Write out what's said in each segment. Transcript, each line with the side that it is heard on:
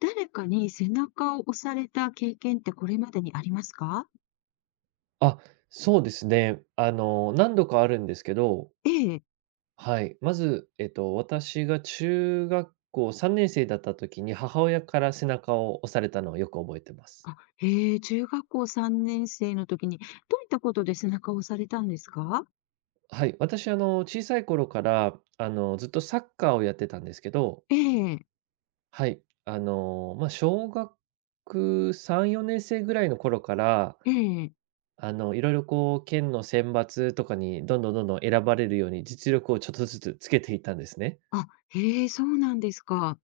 left: 誰かに背中を押された経験ってこれまでにありますか？
right: あ、そうですね。何度かあるんですけど、
left: ええ。
right: はい。まず、私が中学校3年生だった時に、母親から背中を押されたのをよく覚えてます。
left: あ、へえ、中学校3年生の時に、どういったことで背中を押されたんですか？
right: はい、私、小さい頃から、ずっとサッカーをやってたんですけど、
left: ええ、
right: はい、まあ、小学3、4年生ぐらいの頃から、
left: ええ。
right: いろいろこう、県の選抜とかにどんどんどんどん選ばれるように、実力をちょっとずつつけていったんですね。
left: あ、へえ、そうなんですか。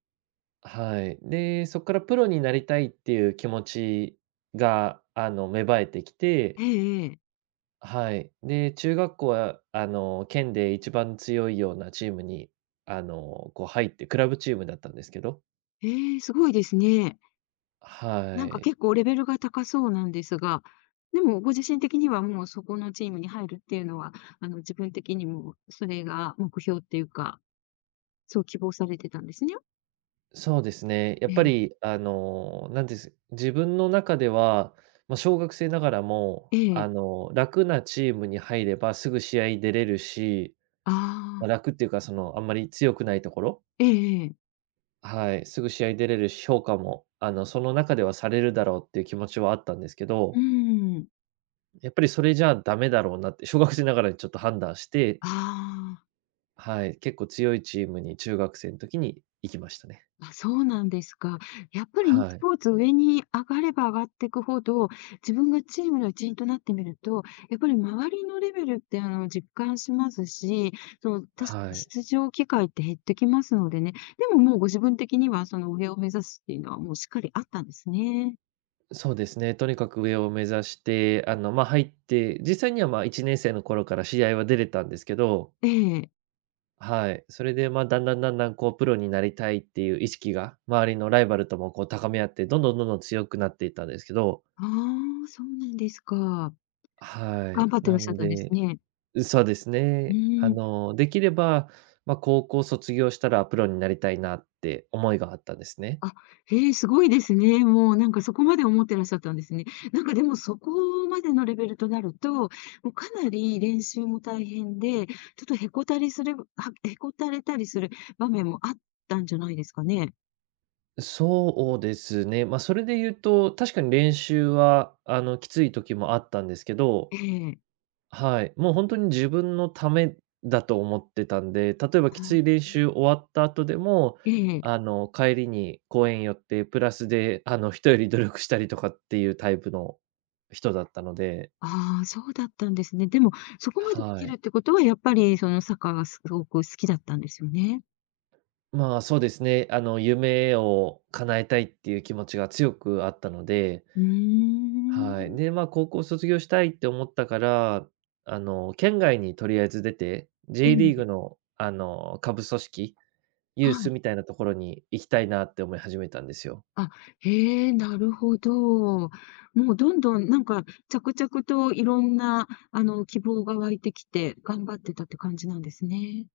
right: はい。で、そこからプロになりたいっていう気持ちが、芽生えてきて、
left: ええ、ええ、
right: はい。で、中学校は、県で一番強いようなチームに、こう入って、クラブチームだったんですけど。
left: へえ、すごいですね。
right: は
left: なんか
right: い。
left: 結構レベルが高そうなんですが、でもご自身的にはもうそこのチームに入るっていうのは、自分的にもそれが目標っていうか、そう希望されてたんですね。
right: そうですね。やっ
left: え
right: ぱ
left: え、
right: り、あの、なんです、自分の中では、まあ、小学生ながらも、
left: ええ、
right: 楽なチームに入ればすぐ試合に出れるし、
left: ああ。
right: ま、楽っていうか、その、あんまり強くないところ。
left: ええええ。
right: はい、すぐ試合出れるし、評価も、その中ではされるだろうっていう気持ちはあったんですけ
left: う
right: ど、
left: ーん。
right: やっぱりそれじゃダメだろうなって、小学生ながらにちょっと判断して、
left: あ
right: はい、結構強いチームに中学生の時に行きましたね。
left: あ、あ、そうなんですか。やっぱりね、
right: は
left: ス
right: い、
left: ポーツ上に上がれば上がっていくほど、自分がチームの一員となってみると、やっぱり周りのレベルって、実感しますし、確か
right: は
left: に
right: い。
left: 出場機会って減ってきますのでね。でももうご自分的には、上を目指すっていうのはもうしっかりあったんですね。
right: そうですね、とにかく上を目指して、まあ、入って、実際には、まあ、1年生の頃から試合は出れたんですけど、
left: ええ。
right: はい、それで、まあ、だんだんだんだん、こう、プロになりたいっていう意識が、周りのライバルともこう高め合って、どんどんどんどん強くなっていったんですけど。
left: ああ、そうなんですか。
right: は
left: 頑
right: い。
left: 張って
right: な
left: らっしゃっ
right: ん
left: たんです
right: で、
left: ね。
right: そうです
left: う
right: ね。
left: ーん。
right: できれば、まあ、高校卒業したらプロになりたいなって思いがあったんですね。
left: あ、へえ、すごいですね。もうなんかそこまで思ってらっしゃったんですね。なんかでもそこまでのレベルとなると、もうかなり練習も大変で、ちょっとへこたれたりする場面もあったんじゃないですかね。
right: そうですね。まあ、それで言うと、確かに練習は、きつい時もあったんですけど、
left: ええ、
right: はい、もう本当に自分のためだと思ってたんで、例えばきつ
left: あ、
right: い練習終わった後でも、
left: ええ、
right: 帰りに公園寄ってプラスで、人より努力したりとかっていうタイプの人だったので、
left: ああ、そうだったんですね。でも、そこまでで
right: は
left: きる
right: い。
left: ってことは、やっぱりそのサッカーがすごく好きだったんですよね。
right: まあ、そうですね。夢を叶えたいっていう気持ちが強くあったので、
left: うー
right: はい。
left: ん。
right: で、まあ、高校卒業したいって思ったから、県外にとりあえず出て、
left: え
right: J リーグ
left: え、
right: の、下部組織、ユ
left: は
right: ース
left: い。
right: みたいなところに行きたいなって思い始めたんですよ。
left: あ、へえ、なるほど。もうどんどんなんか着々といろんなあの希望が湧いてきて、頑張ってたって感じなんですね。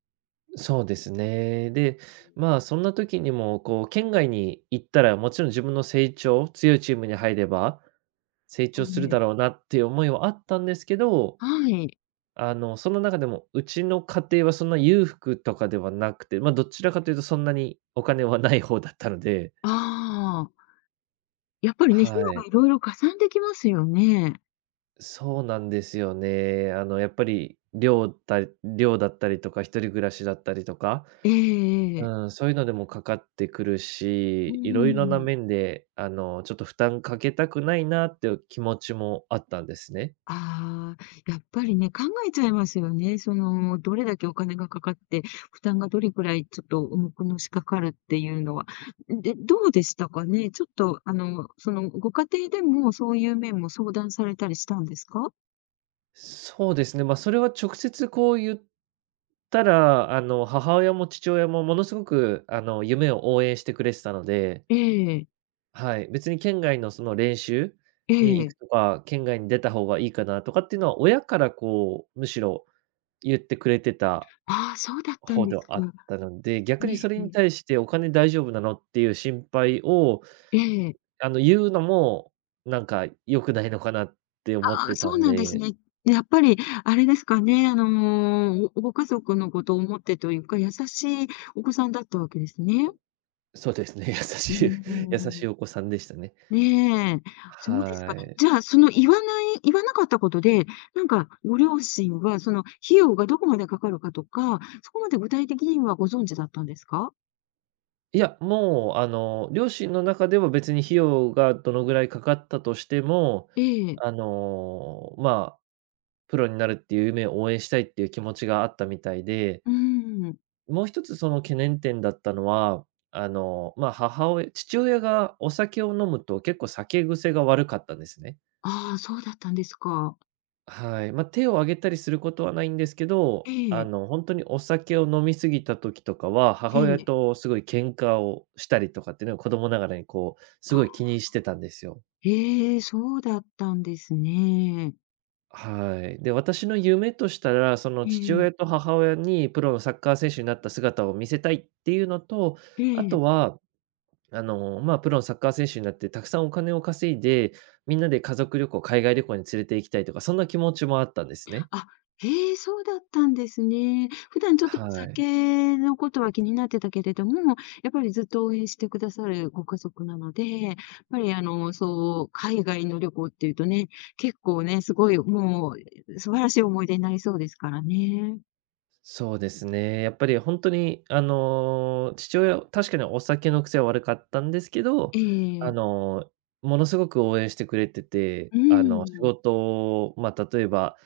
right: そうですね。で、まあ、そんな時にも、こう、県外に行ったら、もちろん自分の成長、強いチームに入れば、成
left: え
right: 長するだ
left: え。
right: ろうなっていう思いはあったんですけど、
left: はい。
right: その中でも、うちの家庭はそんな裕福とかではなくて、まあ、どちらかというとそんなにお金はない方だったので、
left: ああ、やっぱりね、費
right: は
left: 用
right: い。
left: がいろいろかさんできますよね。
right: そうなんですよね。やっぱり寮だったりとか、一人暮らしだったりとか、
left: ええええ、
right: うん、そういうのでもかかってくる
left: う
right: し、いろいろな
left: ん。
right: 面で、ちょっと負担かけたくないなっていう気持ちもあったんですね。
left: ああ、やっぱりね、考えちゃいますよね。どれだけお金がかかって、負担がどれくらいちょっと重くのしかかるっていうのは。で、どうでしたかね？ちょっと、ご家庭でもそういう面も相談されたりしたんですか？
right: そうですね、まあ、それは直接こう言ゆただ、母親も父親もものすごく、夢を応援してくれてたので、
left: ええ、
right: はい、別に県外のその練習
left: え
right: に行く
left: え。
right: とか、県外に出た方がいいかなとかっていうのは、親からこう、むしろ言ってくれてた
left: ああ、そうだったん
right: 方
left: で
right: で
left: す
right: はあっ
left: か。
right: たので、逆
left: え
right: にそれに
left: え、
right: 対してお金大丈夫なのっていう心配を、
left: ええ。
right: 言うのも、なんか良くないのかなって思っ
left: ああ、
right: て
left: そ
right: た
left: う
right: ん
left: なんです
right: で、
left: ね。やっぱりあれですかね、あのー、ごご家族のことを思ってというか、優しいお子さんだったわけですね。
right: そうですね、優
left: うー
right: しい 優しい
left: ん。
right: お子さんでしたね。
left: ねえ、そうです
right: は
left: か。
right: い。
left: じゃあ、その言わない言わなかったことで、なんかご両親は、その費用がどこまでかかるかとか、そこまで具体的にはご存知だったんですか？
right: いや、もう、両親の中では別に費用がどのぐらいかかったとしても、
left: ええ、
right: まあ、プロになるっていう夢を応援したいっていう気持ちがあったみたいで、
left: うん。
right: もう一つその懸念点だったのは、まあ、母親父親がお酒を飲むと結構酒癖が悪かったんですね。
left: ああ、そうだったんですか。
right: はい。まあ、手を挙げたりすることはないんですけ
left: え
right: ど、
left: え、
right: 本当にお酒を飲み過ぎた時とかは、
left: え
right: 母親
left: え。
right: とすごい喧嘩をしたりとかっていうのを子供ながらにこう、すご
left: あ、
right: い気にしてたんですよ。
left: ええ、そうだったんですね。
right: はい。で、私の夢としたら、その
left: え
right: 父親
left: え、
right: と母親にプロのサッカー選手になった姿を見せたいっていうのと、
left: え
right: あ
left: え。
right: とは、まあ、プロのサッカー選手になってたくさんお金を稼いで、みんなで家族旅行、海外旅行に連れて行きたいとか、そんな気持ちもあったんですね。
left: あ、へえ、そうだったんですね。普段ちょっとお
right: はい。
left: 酒のことは気になってたけれども、やっぱりずっと応援してくださるご家族なので、やっぱりそう、海外の旅行っていうとね、結構ね、すごいもう素晴らしい思い出になりそうですからね。
right: そうですね。やっぱり本当に、父親確かにお酒の癖は悪かったんですけど、
left: え
right: あ
left: え、
right: の、ものすごく応援してくれてて、
left: う
right: 仕
left: ん、
right: 事を、まあ、例えば、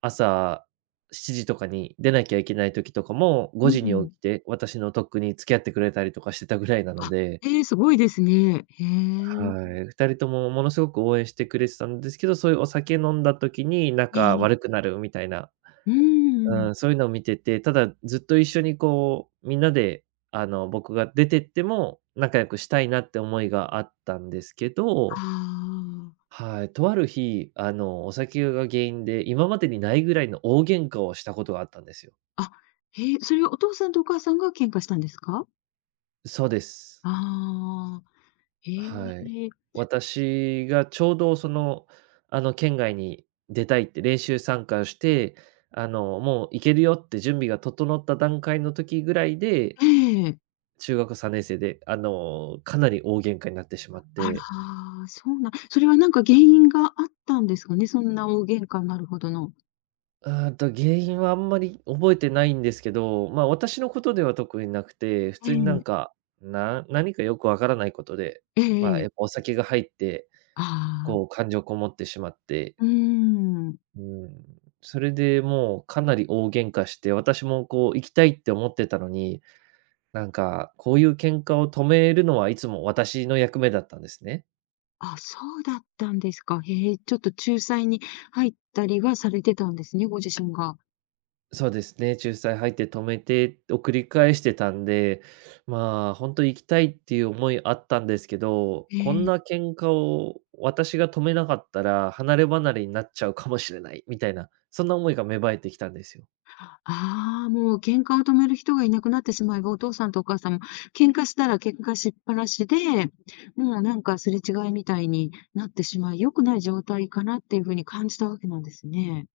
right: 朝7時とかに出なきゃいけない時とかも、5
left: う
right: 時に起
left: ん。
right: きて、私のとっくに付き合ってくれたりとかしてたぐらいなの
left: あ、
right: で、
left: ええ、すごいですね。へえ。
right: はい、2人ともものすごく応援してくれてたんですけど、そういうお酒飲んだ時に
left: え
right: 仲
left: え、
right: 悪くなるみたいな、
left: うん。
right: うん、そういうのを見てて、ただずっと一緒にこう、みんなで、僕が出てっても、仲良くしたいなって思いがあったんですけ
left: あ
right: ど、
left: あ。
right: はい、とある日、お酒が原因で、今までにないぐらいの大喧嘩をしたことがあったんですよ。
left: あ、へえ、それはお父さんとお母さんが喧嘩したんですか？
right: そうです。
left: ああー。
right: はい。
left: へえ、
right: 私がちょうどその、県外に出たいって練習参加して、もう行けるよって準備が整った段階の時ぐらいで、
left: ええ。
right: 中学3年生で、かなり大喧嘩になってしまっ
left: あら、
right: て、
left: そうなそれはなんか原因があったんですかね？そんな大喧嘩になるほどの。
right: あーと、原因はあんまり覚えてないんですけど、ま、私のことでは特になくて、普
left: え
right: 通になん
left: え。
right: か、何かよくわからないことで、
left: ええ
right: ま、
left: え
right: やっぱ
left: え。
right: お酒が入って、
left: ああ、
right: こう感情こもってしまって、
left: うーん。
right: うん、それでもうかなり大喧嘩して、私もこう行きたいって思ってたのに、なんかこういう喧嘩を止めるのはいつも私の役目だったんですね。
left: あ、そうだったんですか。へえ、ちょっと仲裁に入ったりはされてたんですね、ご自身が。
right: そうですね、仲裁入って止めてを繰り返してたんで、まあ、本当行きたいっていう思いあったんですけど、
left: へ
right: こん
left: え。
right: な喧嘩を私が止めなかったら離れ離れになっちゃうかもしれないみたいな、そんな思いが芽生えてきたんですよ。
left: ああ、もう喧嘩を止める人がいなくなってしまえば、お父さんとお母さんも喧嘩したら喧嘩しっぱなしで、もうなんかすれ違いみたいになってしまい、良くない状態かなっていう風に感じたわけなんですね。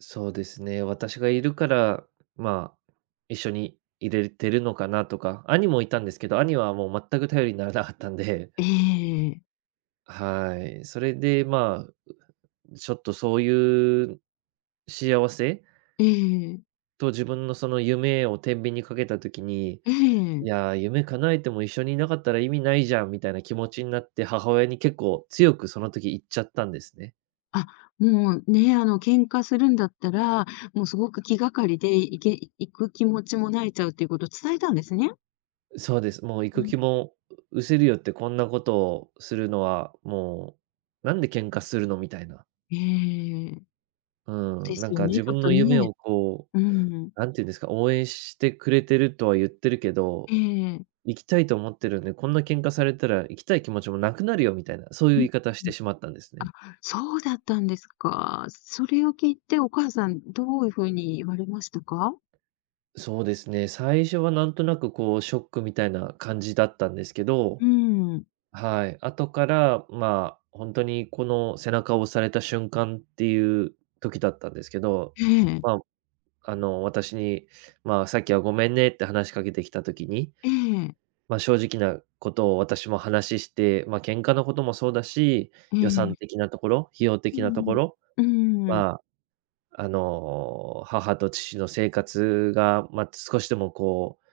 right: そうですね、私がいるから、まあ、一緒に入れてるのかなとか、兄もいたんですけど、兄はもう全く頼りにならなかったんで、
left: ええ、
right: はい。それで、まあ、ちょっとそういう幸せ
left: ええ、
right: と自分のその夢を天秤にかけた時に、
left: え
right: い
left: え。
right: や、夢叶えても一緒にいなかったら意味ないじゃんみたいな気持ちになって、母親に結構強くその時言っちゃったんですね。
left: あ、もうね、あの喧嘩するんだったら、もうすごく気がかりで行く気持ちも萎えちゃうっていうことを伝えたんですね。
right: そうです。もう行
left: う
right: く気
left: ん。
right: もう失せるよってこんなことをするのは、もう、なんで喧嘩するのみたいな。
left: ええ、
right: う
left: で
right: な
left: す
right: ん
left: よ
right: か
left: ね、
right: 自
left: ちょっ
right: 分
left: と
right: の夢
left: ね。
right: を
left: うん。
right: なんて言うんですか、応援してくれてるとは言ってるけ
left: え
right: ど、
left: え。
right: 行きたいと思ってるんで、こんな喧嘩されたら行きたい気持ちもなくなるよみたいな、そういう
left: う
right: 言
left: ん。
right: い方してしまったんですね。
left: あ、そうだったんですか。それを聞いてお母さん、どういうふうに言われましたか？
right: そうですね、最初はなんとなくこうショックみたいな感じだったんですけど、
left: うん。
right: はい、後から、本当にこの背中を押された瞬間っていう時だったんですけど、
left: ええ、
right: まあ、私に、さっきはごめんねって話しかけてきた時に、
left: ええ、
right: 正直なことを私も話して、喧嘩のこともそうだし、
left: え
right: 予
left: え。
right: 算的なところ、費用
left: う
right: 的なとこ
left: ん。
right: ろ、
left: うん。
right: まあ、母と父の生活が、少しでもこう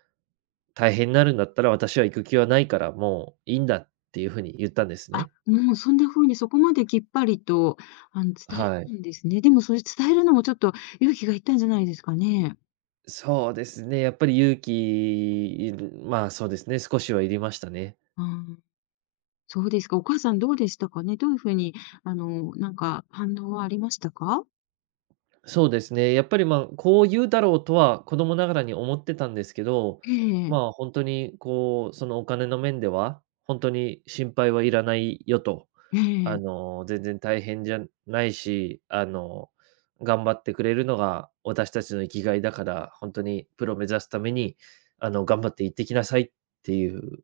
right: 大変になるんだったら、私は行く気はないから、もういいんだっていうふうに言ったんです
left: あ、
right: ね。
left: もうそんな風にそこまできっぱりと、伝え
right: は
left: た
right: い。
left: んですね。でもそれ伝えるのもちょっと勇気がいったんじゃないですかね。
right: そうですね、やっぱり勇気まあ、そうですね、少しはいりましたね。
left: うん、そうですか。お母さんどうでしたかね？どういうふうに、なんか反応はありましたか？
right: そうですね、やっぱり、こう言うだろうとは子供ながらに思ってたんですけど、
left: ええ、
right: 本当にこう、そのお金の面では、本当に心配はいらないよと。
left: ええ。
right: 全然大変じゃないし、頑張ってくれるのが私たちの生きがいだから、本当にプロ目指すために、頑張って行ってきなさいっていう、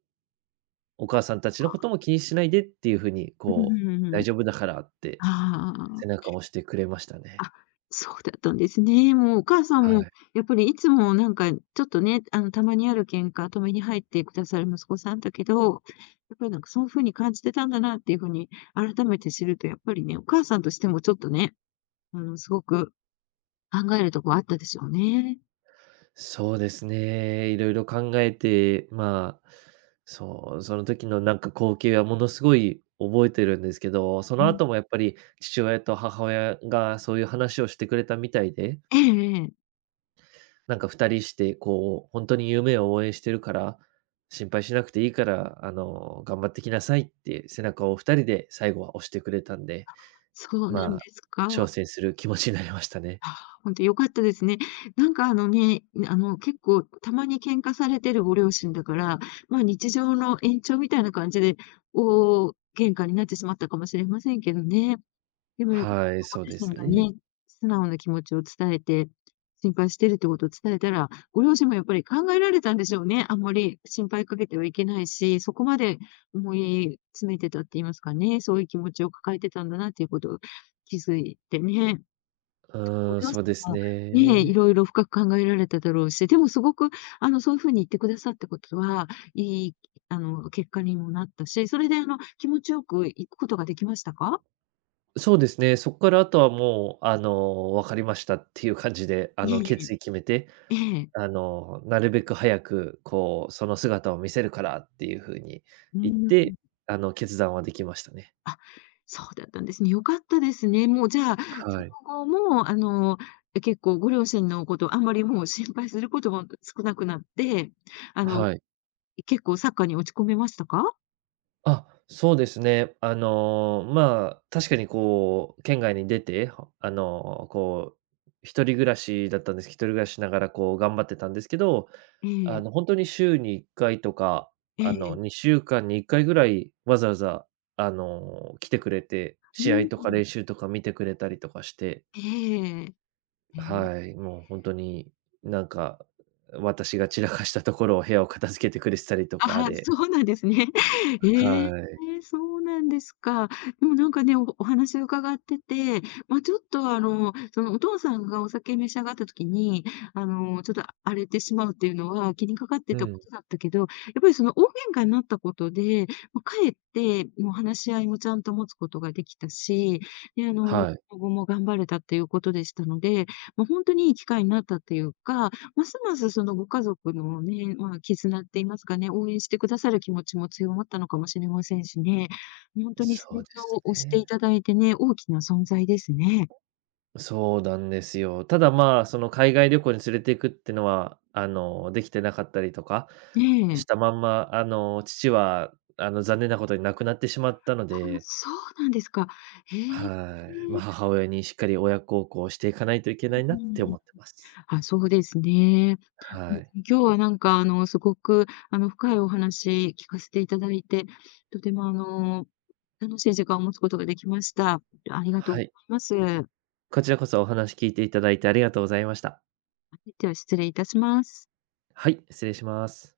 right: お母さんたちのことも気にしないでっていう風に、
left: うんう
right: こ
left: ん
right: う、
left: う
right: 大
left: ん。
right: 丈夫だからって
left: あああ
right: 背
left: あ。
right: 中を押してくれましたね。
left: あ、そうだったんですね。もうお母さん
right: は
left: も、
right: い。
left: やっぱりいつもなんかちょっとね、たまにある喧嘩、止めに入ってくださる息子さんだけど、やっぱりなんかそういう風に感じてたんだなっていう風に改めて知ると、やっぱりね、お母さんとしてもちょっとね、すごく考えるとこあったでしょうね。
right: そうですね。いろいろ考えて、その時のなんか光景はものすごい覚えてるんですけど、そ
left: う
right: の
left: ん。
right: 後もやっぱり父親と母親がそういう話をしてくれたみたいで、
left: ええええ。
right: なんか二人してこう、本当に夢を応援してるから、心配しなくていいから、頑張ってきなさいって背中を二人で最後は押してくれたんで、
left: そうなん
right: ま
left: で
right: あ、
left: すか。
right: 挑戦する気持ちになりましたね。
left: あ、本当良かったですね。なんか結構たまに喧嘩されてるご両親だから、ま、日常の延長みたいな感じで、大喧嘩になってしまったかもしれませんけどね。でも、ご
right: はい、そう
left: 自
right: で
left: 身
right: す
left: が
right: ね。
left: ね、素直な気持ちを伝えて、心配してるってことを伝えたら、ご両親もやっぱり考えられたんでしょうね。あんまり心配かけてはいけないし、そこまで思い詰めてたって言いますかね、そういう気持ちを抱えてたんだなっていうことを気づいてね。ご
right: うん、
left: 両
right: そう
left: 親
right: です
left: もね、い
right: ね。
left: ろいろ深く考えられただろうし、でもすごく、そういう風に言ってくださったことは、いい、結果にもなったし、それで、気持ちよく行くことができましたか？
right: そうですね、そこからあとはもう、分かりましたっていう感じで、
left: ええええ。
right: 決意決めて、なるべく早く、こう、その姿を見せるからっていうふうに
left: うー
right: 言って、
left: ん。
right: 決断はできましたね。
left: あ、そうだったんですね。良かったですね。もうじゃあ、そ
right: はい。
left: の後も、結構ご両親のこと、あんまりもう心配することも少なくなって、あの、
right: はい。
left: 結構サッカーに落ち込めましたか？
right: あ、そうですね。確かにこう、県外に出て、あの、こ一人暮らしだったんですけど、一人暮らししながらこう頑張ってたんですけど、
left: ええ。
right: 本当に週に1回とか、
left: ええ。
right: 2週間に1回ぐらい、わざわざ、来てくれて、
left: う
right: 試合とか
left: ん。
right: 練習とか見てくれたりとかして、
left: ええ。ええ。
right: はい、もう本当に、なんか、私が散らかしたところを部屋を片付けてくれてたりと
left: あ、
right: かで、
left: そうなんですね。ええ、
right: はい。
left: そうなんですか。でもなんかね、お話を伺ってて、まあ、ちょっとそのお父さんがお酒召し上がった時に、ちょっと荒れてしまうっていうのは気にかかっ
right: う
left: てたこ
right: ん、
left: とだったけど、やっぱりその大喧嘩になったことで、まあ、かえってもう話し合いもちゃんと持つことができたし、で、
right: はい、
left: 今後も頑張れたっていうことでしたので、本当にいい機会になったっていうか、ますますそのご家族のね、まあ、絆って言いますかね、応援してくださる気持ちも強まったのかもしれませんしね。本当とに成
right: そうで
left: 長
right: す
left: を推してい
right: ね。
left: ただいてね、大きな存在ですね。
right: そうなんですよ。ただ、海外旅行に連れて行くってのは、できてなかったりとか
left: え
right: し
left: え。
right: たまんま、父は、残念なことに亡くなってしまったの
left: ああ、
right: で、
left: そうなんですか。へえ。
right: はい。まあ、母親にしっかり親孝行をしていかないといけない
left: う
right: なって
left: ん。
right: 思ってます。
left: あ、そうですね。う
right: は
left: ん、
right: い。
left: 今日はなんかすごく深いお話聞かせていただいて、とても楽しい時間を持つことができました。ありがとう
right: はい。
left: ございます。
right: こちらこそお話聞いていただいてありがとうございました。
left: では失礼いたします。
right: はい、失礼します。